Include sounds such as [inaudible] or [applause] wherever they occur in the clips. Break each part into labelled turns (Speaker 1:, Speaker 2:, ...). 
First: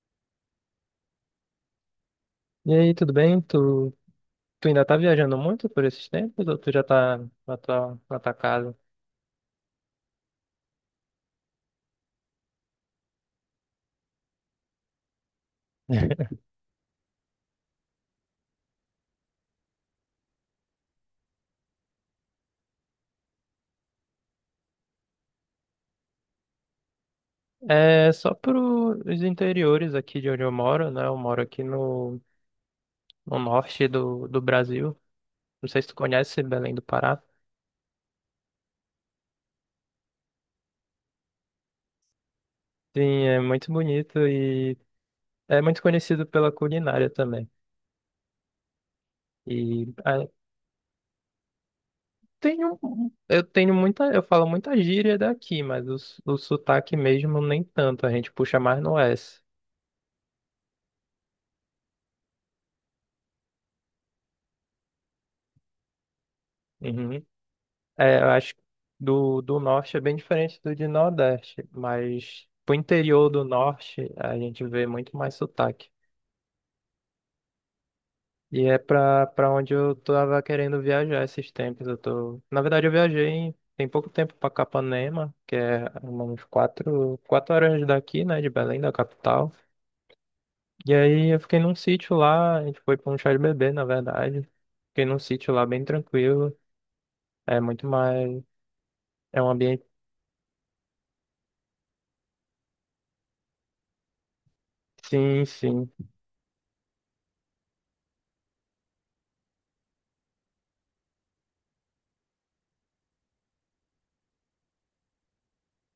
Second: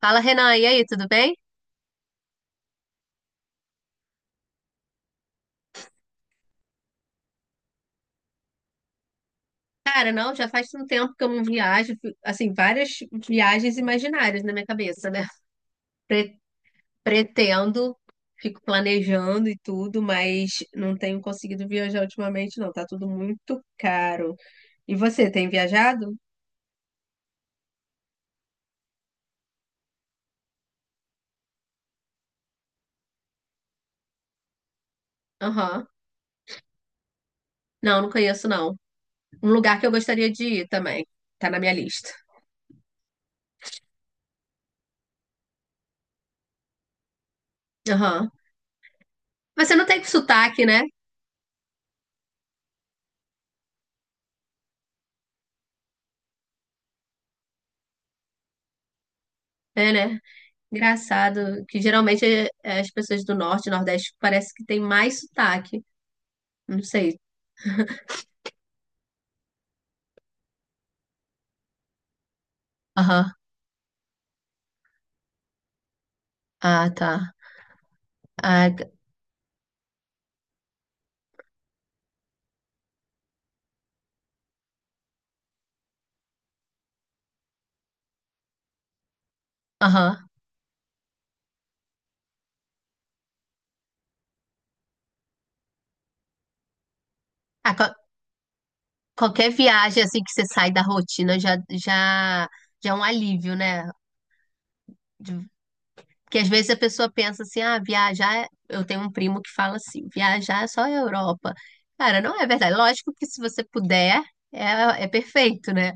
Speaker 1: Fala, Renan, e aí, tudo bem?
Speaker 2: E aí, tudo bem? Tu ainda tá viajando muito por esses tempos ou tu já tá na tua casa?
Speaker 1: Cara, não, já faz um tempo que eu não viajo, assim, várias viagens imaginárias na minha cabeça, né? Pre-
Speaker 2: [laughs]
Speaker 1: pretendo, fico planejando e tudo, mas não tenho conseguido viajar ultimamente, não, tá tudo muito caro. E você, tem viajado?
Speaker 2: É só pros interiores aqui de onde eu moro, né? Eu moro aqui no norte do Brasil. Não sei se
Speaker 1: Aham.
Speaker 2: tu conhece Belém do Pará.
Speaker 1: Não, não conheço, não. Um lugar que eu gostaria de ir também, tá na minha lista.
Speaker 2: Sim, é muito bonito e é muito conhecido pela culinária também.
Speaker 1: Aham. Você não
Speaker 2: E
Speaker 1: tem
Speaker 2: ah,
Speaker 1: sotaque, né?
Speaker 2: tenho, eu falo muita gíria daqui, mas o sotaque mesmo nem tanto, a gente puxa mais no S.
Speaker 1: É, né? Engraçado, que geralmente é as pessoas do norte nordeste parece que tem mais sotaque. Não sei.
Speaker 2: É, eu acho que do norte é bem diferente do de nordeste, mas pro interior
Speaker 1: Aham.
Speaker 2: do norte a gente vê muito mais sotaque.
Speaker 1: Ah, tá.
Speaker 2: E
Speaker 1: Ah,
Speaker 2: é
Speaker 1: g-
Speaker 2: pra onde eu tava querendo viajar esses tempos. Na verdade, eu viajei tem pouco tempo pra Capanema, que é umas quatro horas daqui, né, de Belém, da capital.
Speaker 1: Aham.
Speaker 2: E aí eu fiquei num sítio lá, a gente foi pra um chá de bebê, na verdade. Fiquei num sítio lá bem tranquilo, é
Speaker 1: Ah,
Speaker 2: muito mais. É um
Speaker 1: qualquer
Speaker 2: ambiente.
Speaker 1: viagem assim que você sai da rotina já é um alívio, né?
Speaker 2: Sim,
Speaker 1: De-
Speaker 2: sim.
Speaker 1: Porque às vezes a pessoa pensa assim, ah, viajar, eu tenho um primo que fala assim, viajar é só a Europa. Cara, não é verdade. Lógico que se você puder, é perfeito, né?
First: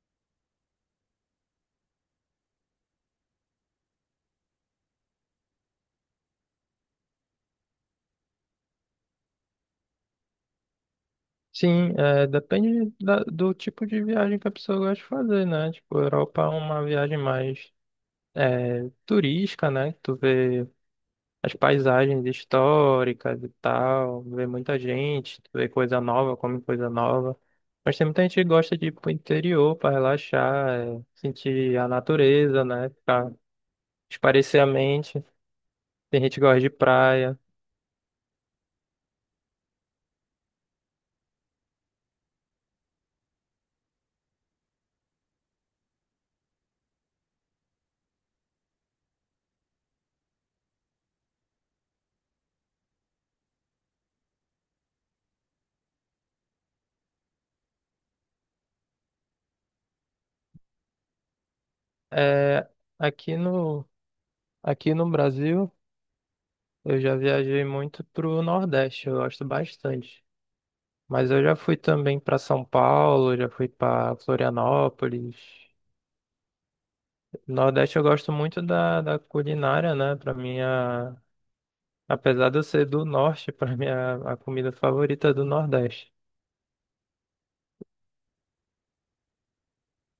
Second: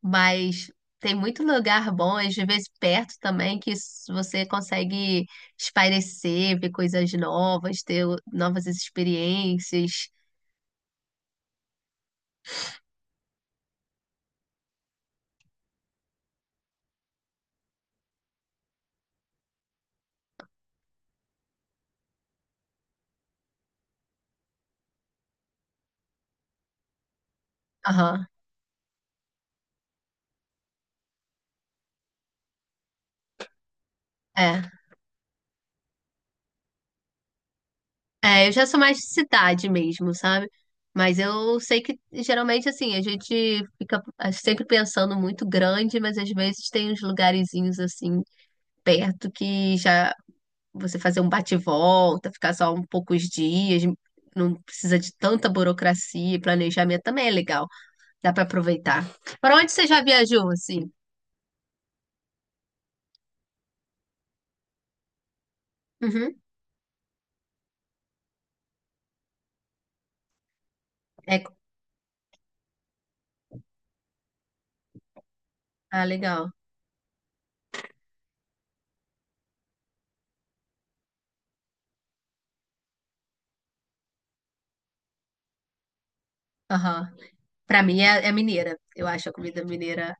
Speaker 1: Mas tem muito lugar bom, às vezes perto também, que você consegue espairecer, ver coisas novas, ter novas experiências.
Speaker 2: Sim, é, depende do tipo de viagem que a pessoa gosta de fazer, né? Tipo, a Europa é uma viagem mais turística, né? Tu vê as paisagens históricas e tal, vê muita gente, tu vê coisa nova, come coisa nova. Mas tem muita
Speaker 1: Aham,
Speaker 2: gente que gosta de ir pro interior para relaxar, sentir a natureza, né? Pra espairecer a
Speaker 1: é.
Speaker 2: mente. Tem gente que gosta de praia.
Speaker 1: É, eu já sou mais de cidade mesmo, sabe? Mas eu sei que geralmente assim, a gente fica sempre pensando muito grande, mas às vezes tem uns lugarzinhos assim perto que já você fazer um bate-volta, ficar só um poucos dias, não precisa de tanta burocracia e planejamento também é legal, dá pra aproveitar. Para onde você já viajou assim?
Speaker 2: É, aqui no, aqui no Brasil.
Speaker 1: Uhum.
Speaker 2: Eu já viajei muito pro Nordeste, eu gosto bastante. Mas eu
Speaker 1: É,
Speaker 2: já fui também para São Paulo, já fui para Florianópolis.
Speaker 1: ah, legal.
Speaker 2: Nordeste eu gosto muito da culinária, né? Para mim, apesar de eu ser do Norte, [laughs] para mim a comida favorita é do Nordeste,
Speaker 1: Aham. Pra mim é mineira. Eu acho a comida mineira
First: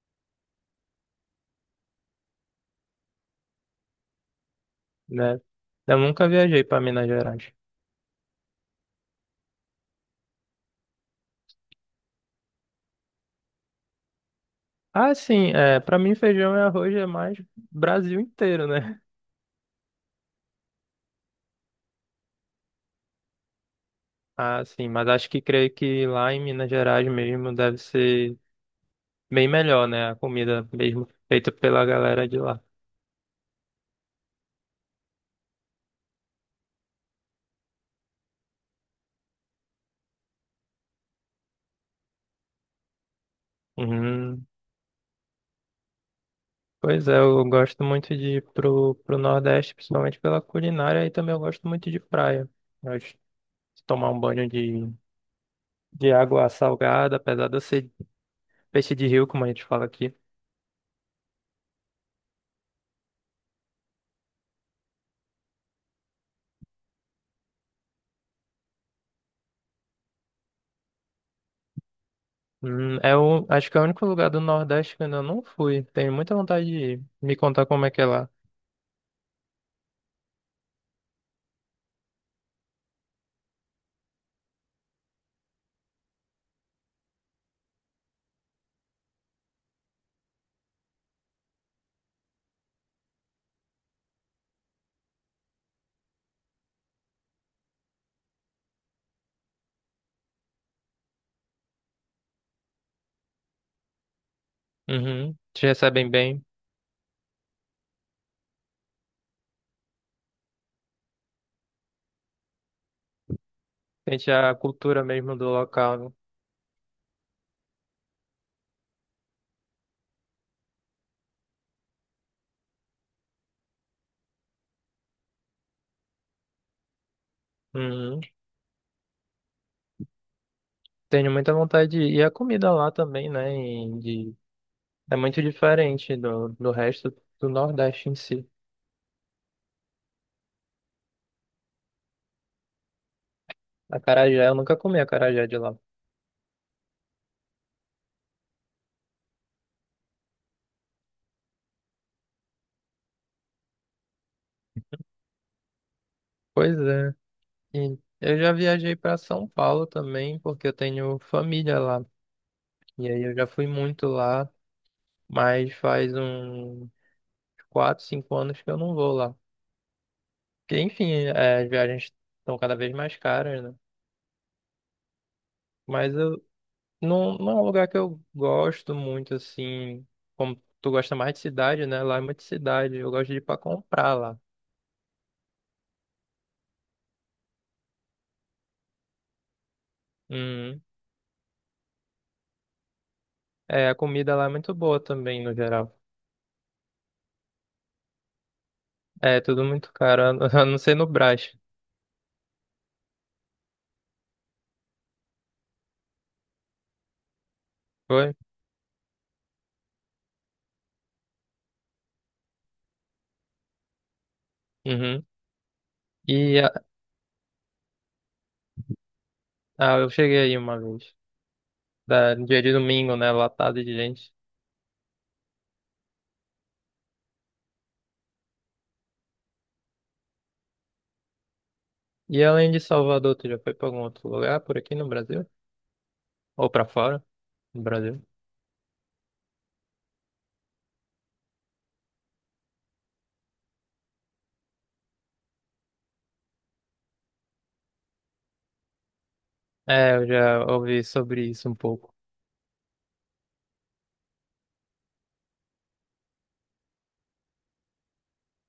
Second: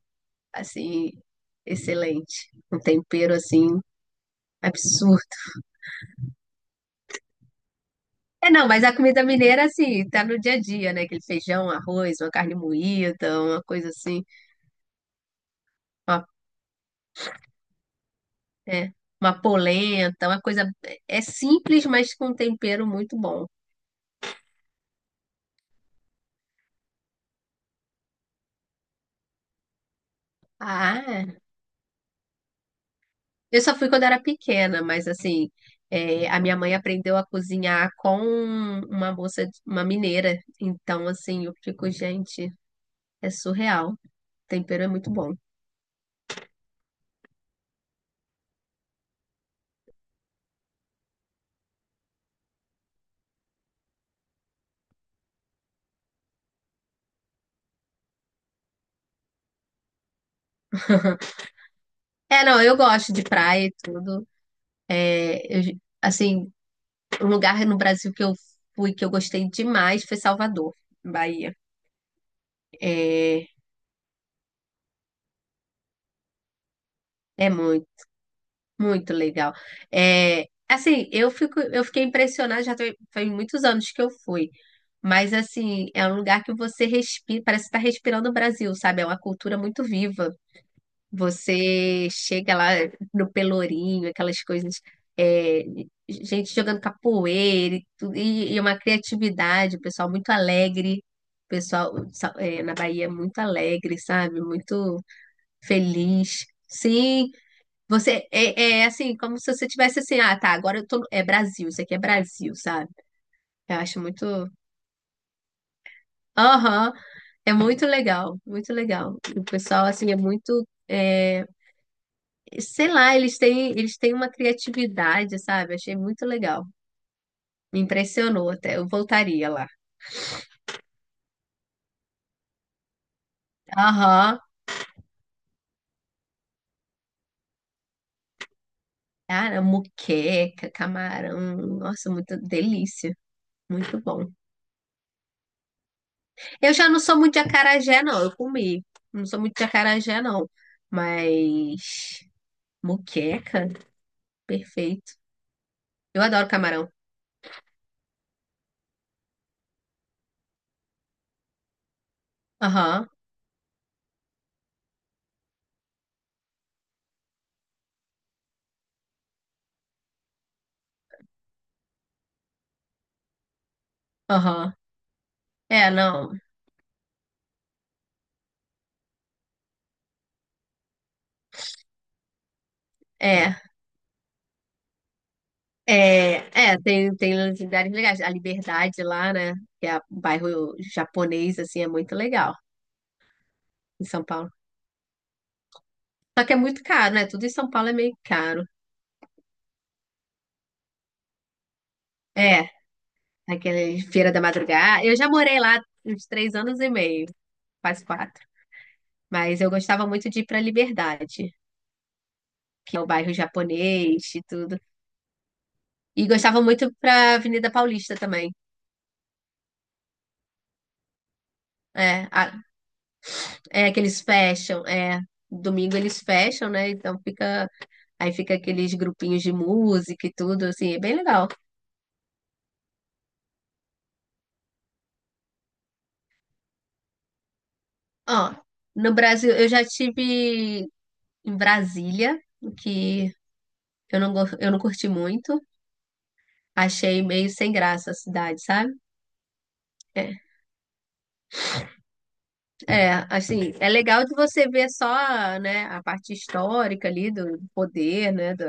Speaker 1: assim, excelente. Um tempero, assim, absurdo.
Speaker 2: né? Eu nunca viajei para Minas Gerais.
Speaker 1: É, não, mas a comida mineira, assim, tá no dia a dia, né? Aquele feijão, arroz, uma carne moída, uma coisa assim,
Speaker 2: Ah, sim, para mim
Speaker 1: uma,
Speaker 2: feijão e arroz é mais Brasil inteiro,
Speaker 1: é,
Speaker 2: né? [laughs]
Speaker 1: uma polenta, uma coisa. É simples, mas com um tempero muito bom.
Speaker 2: Ah, sim, mas acho que creio que lá em Minas Gerais mesmo deve ser bem melhor, né? A comida
Speaker 1: Ah,
Speaker 2: mesmo
Speaker 1: é.
Speaker 2: feita pela galera de lá.
Speaker 1: Eu só fui quando era pequena, mas assim, é, a minha mãe aprendeu a cozinhar com uma moça, uma mineira. Então, assim, eu fico, gente, é surreal. O
Speaker 2: Uhum.
Speaker 1: tempero é muito bom.
Speaker 2: Pois é, eu gosto muito de ir pro Nordeste, principalmente pela culinária, e também eu gosto muito de praia. Eu gosto de tomar um banho de água salgada, apesar de eu ser peixe de rio, como a gente fala aqui.
Speaker 1: [laughs] É, não, eu gosto de praia e tudo. É, assim, o lugar no Brasil que eu fui, que eu gostei demais, foi Salvador, Bahia.
Speaker 2: Hum, é o,
Speaker 1: É,
Speaker 2: acho que é o único lugar do Nordeste que eu ainda não fui. Tenho muita vontade de ir. Me
Speaker 1: é
Speaker 2: contar como
Speaker 1: muito,
Speaker 2: é que é lá.
Speaker 1: muito legal. É, assim, eu fiquei impressionada, foi muitos anos que eu fui. Mas, assim, é um lugar que você respira, parece estar respirando o Brasil, sabe? É uma cultura muito viva. Você chega lá no Pelourinho, aquelas coisas, é, gente jogando capoeira e tudo, e uma criatividade, o pessoal muito alegre, o pessoal na Bahia muito alegre, sabe? Muito
Speaker 2: Uhum. Te recebem bem.
Speaker 1: feliz. Sim, você é assim, como se você tivesse assim, ah, tá, agora eu tô, é Brasil, isso aqui é Brasil, sabe? Eu acho muito,
Speaker 2: Sente a cultura mesmo do local, né?
Speaker 1: aham, é muito legal, muito legal. O pessoal assim é muito. Sei lá, eles têm uma criatividade, sabe? Achei muito legal. Me
Speaker 2: Uhum.
Speaker 1: impressionou até. Eu voltaria lá.
Speaker 2: Tenho muita vontade de ir. E a comida lá também, né?
Speaker 1: Aham.
Speaker 2: É muito diferente do resto do Nordeste em si.
Speaker 1: Cara, moqueca, camarão. Nossa, muita delícia. Muito bom.
Speaker 2: Acarajé, eu nunca comi acarajé de lá.
Speaker 1: Eu já não sou muito de acarajé, não. Eu comi. Não sou muito de acarajé, não. Mas. Moqueca, perfeito. Eu adoro
Speaker 2: Pois
Speaker 1: camarão.
Speaker 2: é. E eu já viajei para São Paulo também, porque eu tenho família lá.
Speaker 1: Aham,
Speaker 2: E aí eu já fui muito lá, mas faz uns 4, 5 anos que eu não vou lá. Porque, enfim, as viagens estão cada vez mais caras, né?
Speaker 1: aham. É,
Speaker 2: Mas
Speaker 1: não.
Speaker 2: eu, Não, não é um lugar que eu gosto muito, assim. Como tu gosta mais de cidade, né? Lá é muito cidade. Eu gosto de ir
Speaker 1: É.
Speaker 2: pra comprar lá.
Speaker 1: É, é, tem lugares legais. A Liberdade lá, né? Que é o bairro
Speaker 2: Uhum.
Speaker 1: japonês, assim, é muito legal
Speaker 2: É, a
Speaker 1: em São
Speaker 2: comida lá é
Speaker 1: Paulo.
Speaker 2: muito boa também, no geral.
Speaker 1: Só que é muito caro, né? Tudo em São Paulo é meio caro.
Speaker 2: É, tudo muito caro, a não [laughs] a não ser no Brás.
Speaker 1: É, aquele Feira da Madrugada. Eu já morei lá uns 3 anos e meio, quase
Speaker 2: Foi?
Speaker 1: quatro. Mas eu gostava muito de ir pra Liberdade, que é o bairro japonês e tudo.
Speaker 2: Uhum.
Speaker 1: E
Speaker 2: E
Speaker 1: gostava muito
Speaker 2: a-
Speaker 1: pra Avenida Paulista também.
Speaker 2: eu cheguei aí uma vez.
Speaker 1: É,
Speaker 2: No dia de domingo, né? Lotado
Speaker 1: é
Speaker 2: de
Speaker 1: aqueles
Speaker 2: gente.
Speaker 1: fecham, é. Domingo eles fecham, né? Então fica Aí fica aqueles grupinhos de música e tudo, assim, é bem legal.
Speaker 2: E além de Salvador, tu já foi pra algum outro lugar por aqui no Brasil? Ou pra fora, no Brasil?
Speaker 1: Ó, no Brasil, eu já tive em Brasília, o que eu não curti muito. Achei meio sem graça a cidade, sabe?
Speaker 2: É, eu
Speaker 1: É,
Speaker 2: já ouvi sobre isso um pouco.
Speaker 1: é, assim, é legal de você ver só, né, a parte histórica ali do poder, né, do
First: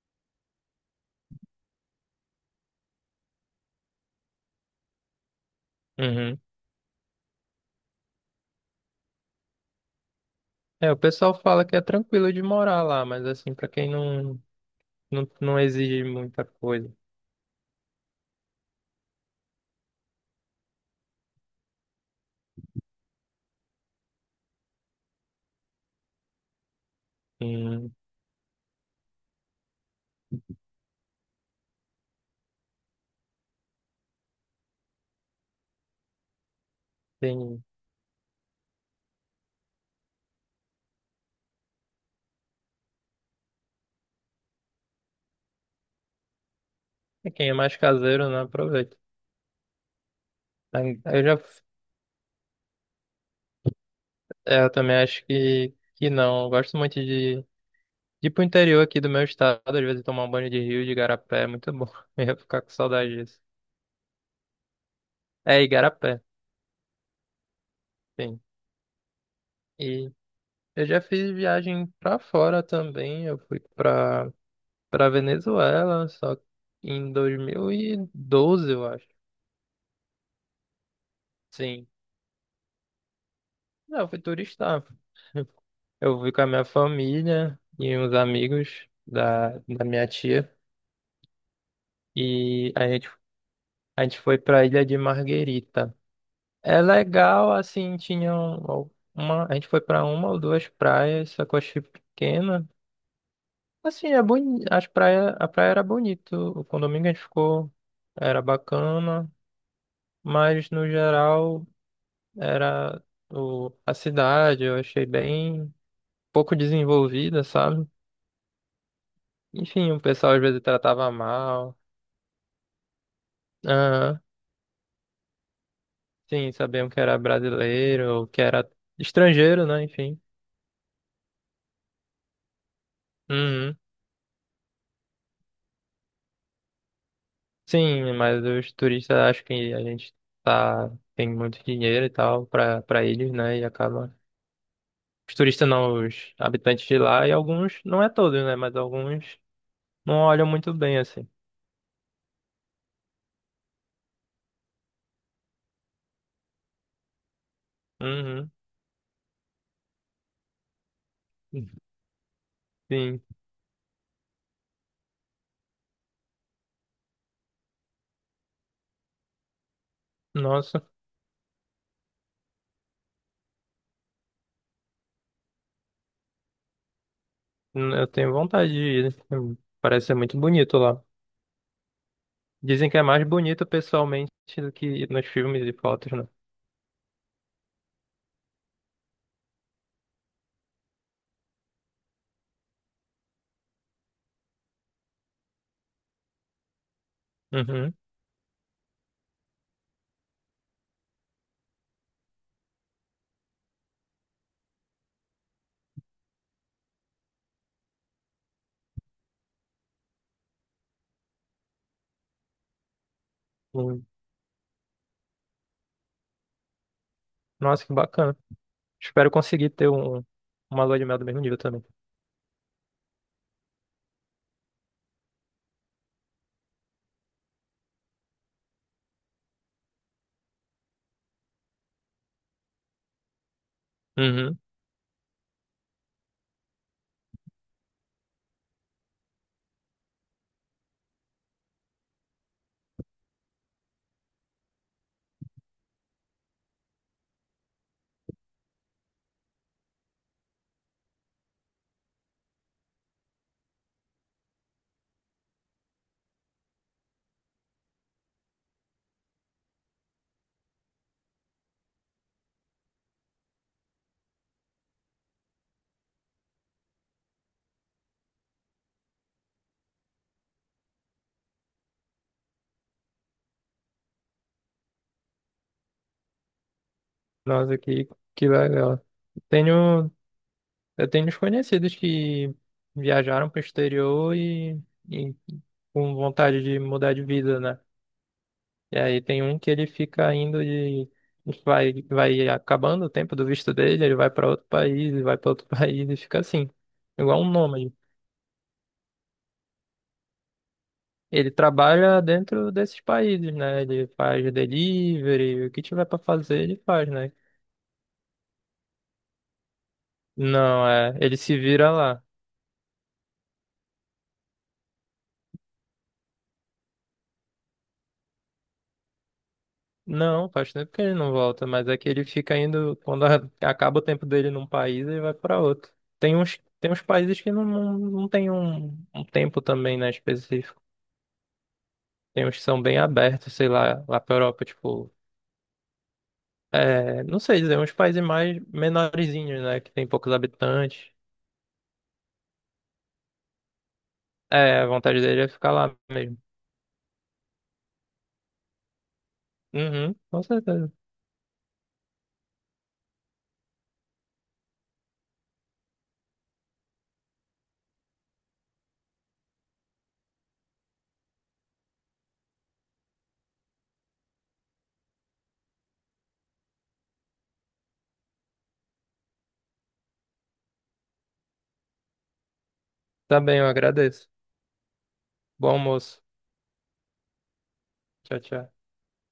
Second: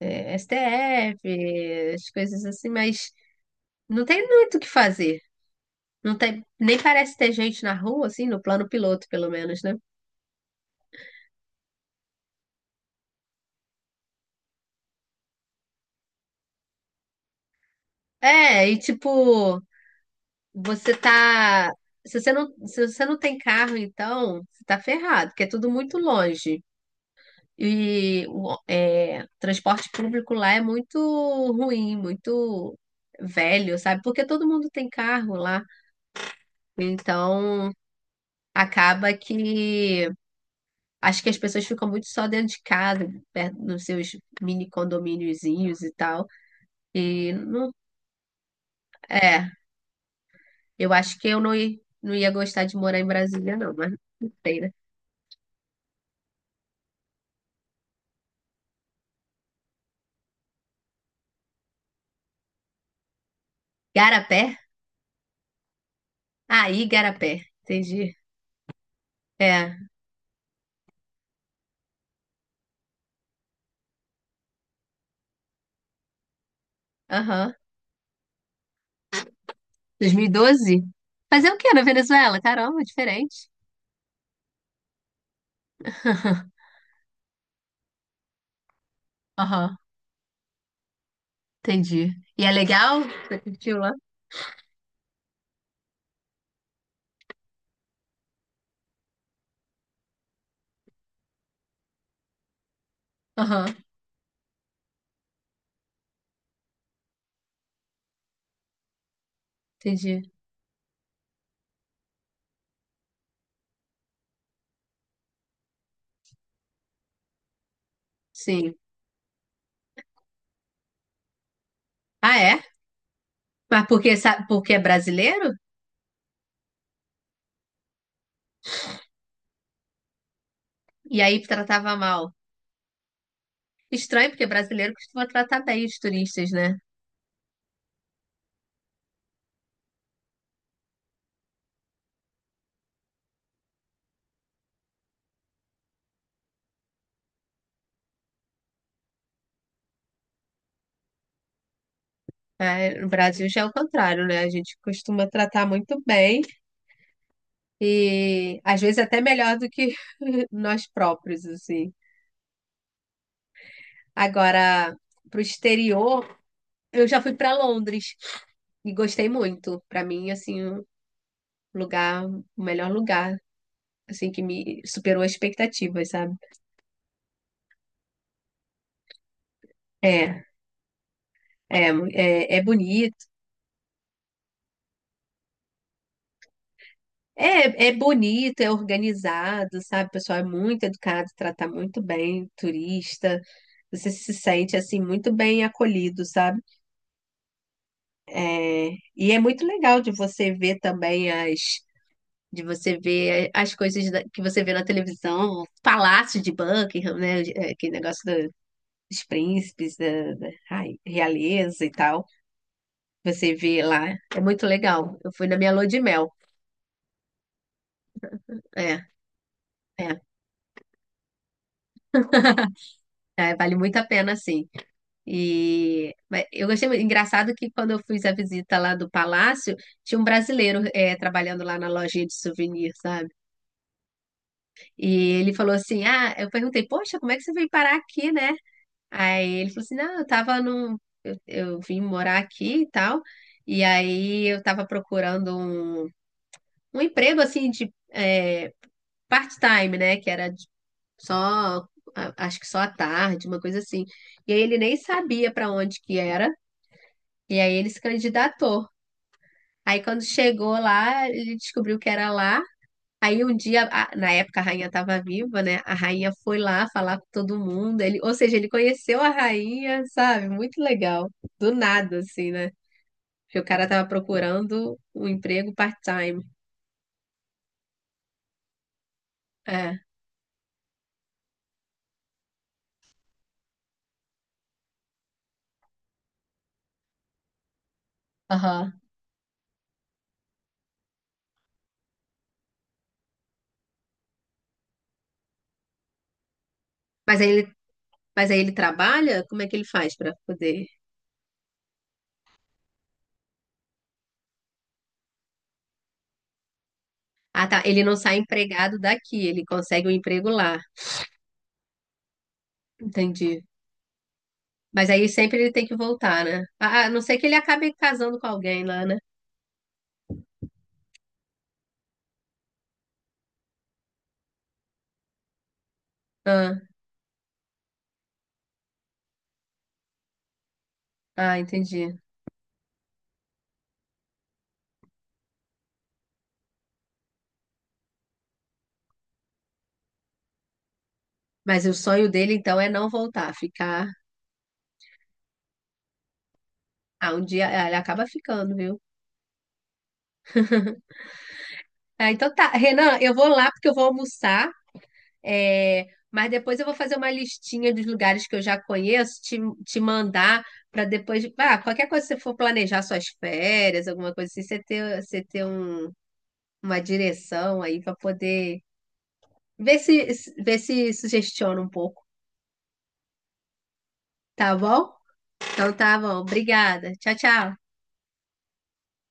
Speaker 1: STF, as coisas assim, mas não tem muito o que fazer. Não
Speaker 2: Uhum.
Speaker 1: tem, nem parece ter gente na rua, assim, no plano piloto, pelo menos, né?
Speaker 2: É, o pessoal fala que é tranquilo de morar lá, mas assim, pra quem não exige muita coisa,
Speaker 1: É, e tipo, Você tá. Se você não tem carro, então, você tá ferrado, porque é tudo muito longe.
Speaker 2: quem,
Speaker 1: E o transporte público lá é muito ruim, muito velho, sabe? Porque todo mundo tem carro lá.
Speaker 2: tem-
Speaker 1: Então, acaba que. Acho que as pessoas ficam muito só dentro de casa, perto nos seus mini condomíniozinhos e tal.
Speaker 2: é
Speaker 1: E
Speaker 2: quem é
Speaker 1: não.
Speaker 2: mais caseiro, né, aproveita.
Speaker 1: É, eu
Speaker 2: Aí,
Speaker 1: acho que eu não ia gostar de morar em Brasília, não, mas não sei,
Speaker 2: Eu
Speaker 1: né?
Speaker 2: também acho que não. Eu gosto muito de ir pro interior aqui do meu estado, às vezes tomar um banho de rio, de igarapé, é muito bom. [laughs] Eu ia ficar com saudade disso.
Speaker 1: Garapé?
Speaker 2: É, igarapé,
Speaker 1: Ah, Igarapé. Entendi.
Speaker 2: sim.
Speaker 1: É.
Speaker 2: E eu já fiz viagem pra fora também, eu fui pra Venezuela, só em dois
Speaker 1: Aham.
Speaker 2: mil e doze, eu acho.
Speaker 1: 2012? Fazer o quê na
Speaker 2: Sim.
Speaker 1: Venezuela? Caramba, diferente.
Speaker 2: Não, eu fui turistar. Eu fui com a minha
Speaker 1: [laughs]
Speaker 2: família e uns amigos da,
Speaker 1: Aham.
Speaker 2: da minha tia.
Speaker 1: Entendi. E é
Speaker 2: E a
Speaker 1: legal?
Speaker 2: gente,
Speaker 1: Você curtiu lá?
Speaker 2: a gente foi pra Ilha de Marguerita. É legal, assim, tinha uma. A gente foi pra uma ou duas praias, só que eu achei pequena.
Speaker 1: Aham.
Speaker 2: Assim, a praia era bonito. O condomínio que a gente ficou era bacana,
Speaker 1: Entendi.
Speaker 2: mas no geral era a cidade, eu achei bem pouco desenvolvida, sabe?
Speaker 1: Sim.
Speaker 2: Enfim, o pessoal às vezes tratava mal.
Speaker 1: Ah, é? Mas porque,
Speaker 2: Aham.
Speaker 1: sabe, porque é brasileiro?
Speaker 2: Sim, sabiam que era brasileiro, ou que era estrangeiro, né? Enfim.
Speaker 1: E aí tratava mal.
Speaker 2: Uhum.
Speaker 1: Estranho, porque brasileiro costuma tratar bem os turistas, né?
Speaker 2: Sim, mas os turistas acham que a gente tá, tem muito dinheiro e tal pra eles, né? E acaba. Os turistas não, os habitantes de lá, e alguns, não é todos, né? Mas alguns não olham muito bem assim.
Speaker 1: É, no Brasil já é o contrário, né? A gente costuma tratar muito bem
Speaker 2: Uhum.
Speaker 1: e às vezes até melhor do que [laughs] nós próprios, assim.
Speaker 2: Sim.
Speaker 1: Agora, pro exterior, eu já fui para Londres e gostei muito. Para mim, assim,
Speaker 2: Nossa,
Speaker 1: o melhor lugar, assim, que me superou as expectativas, sabe?
Speaker 2: eu tenho vontade de ir, né. Parece ser muito
Speaker 1: É,
Speaker 2: bonito lá.
Speaker 1: é, é
Speaker 2: Dizem que é mais
Speaker 1: bonito.
Speaker 2: bonito pessoalmente do que nos filmes e fotos, né?
Speaker 1: É, é bonito, é organizado, sabe? O pessoal é muito educado, trata muito bem turista. Você se sente assim muito bem acolhido, sabe?
Speaker 2: Uhum.
Speaker 1: É, e é muito legal de você ver também as de você ver as coisas que você vê na televisão, o palácio de Buckingham, né? Aquele negócio dos príncipes, ai, realeza e tal. Você vê
Speaker 2: Uhum.
Speaker 1: lá, é muito legal. Eu fui na minha lua de mel.
Speaker 2: Nossa, que bacana.
Speaker 1: É,
Speaker 2: Espero conseguir ter
Speaker 1: é,
Speaker 2: uma lua de mel do mesmo nível também.
Speaker 1: [laughs] vale muito a pena, sim. Mas eu achei muito. Engraçado que quando eu fiz a visita lá do palácio, tinha um brasileiro trabalhando lá na lojinha de souvenir, sabe?
Speaker 2: Uhum.
Speaker 1: E ele falou assim: Ah, eu perguntei, poxa, como é que você veio parar aqui, né? Aí ele falou assim: não, eu tava num. Eu vim morar aqui e tal. E aí eu tava procurando um emprego assim de part-time, né? Que era só, acho que só à tarde, uma coisa assim. E aí ele nem sabia pra onde que era. E aí ele se candidatou. Aí quando chegou lá, ele descobriu que era lá. Aí um dia, na época a rainha estava viva, né? A rainha foi lá falar com todo mundo. Ele, ou seja, ele conheceu a rainha, sabe? Muito legal. Do nada, assim, né? Porque o cara tava procurando um emprego part-time.
Speaker 2: Nossa, que legal.
Speaker 1: É.
Speaker 2: Tenho, eu tenho uns conhecidos que viajaram para o exterior e com vontade de mudar de vida, né? E
Speaker 1: Aham.
Speaker 2: aí tem um que ele fica indo e vai acabando o tempo do visto dele, ele vai para outro país, e vai para outro [laughs] país e fica assim,
Speaker 1: Mas
Speaker 2: igual
Speaker 1: aí
Speaker 2: um
Speaker 1: ele,
Speaker 2: nômade.
Speaker 1: mas aí ele trabalha? Como é que ele faz para poder?
Speaker 2: Ele trabalha dentro desses países, né? Ele faz delivery, o que tiver pra fazer, ele faz, né?
Speaker 1: Ah, tá. Ele não sai empregado daqui, ele consegue um emprego lá.
Speaker 2: Não, ele se vira lá.
Speaker 1: Entendi. Mas aí sempre ele tem que voltar, né? Ah, a não ser que ele acabe casando com alguém lá, né?
Speaker 2: Não, faz tempo que ele não volta, mas é que ele fica indo, quando acaba o tempo dele num país, ele vai pra outro. Tem uns,
Speaker 1: Ah,
Speaker 2: tem uns países que não tem um tempo também, né, específico.
Speaker 1: ah, entendi.
Speaker 2: Tem uns que são bem abertos, sei lá, lá pra Europa, tipo, não sei dizer, uns países mais menorzinhos, né, que tem poucos habitantes.
Speaker 1: Mas o sonho dele, então, é não voltar, ficar.
Speaker 2: É, a vontade dele é ficar lá mesmo.
Speaker 1: Ah, um dia ele acaba ficando, viu?
Speaker 2: Uhum, com certeza.
Speaker 1: Ah, então tá. Renan, eu vou lá porque eu vou almoçar. Mas depois eu vou fazer uma listinha dos lugares que eu já conheço, te mandar para depois. Ah, qualquer coisa que você for planejar suas férias, alguma coisa assim, você ter uma direção aí para poder ver se sugestiona um pouco,
Speaker 2: Tá bem, eu agradeço.
Speaker 1: tá bom?
Speaker 2: Bom
Speaker 1: Então tá
Speaker 2: almoço.
Speaker 1: bom. Obrigada. Tchau, tchau.
Speaker 2: Tchau, tchau.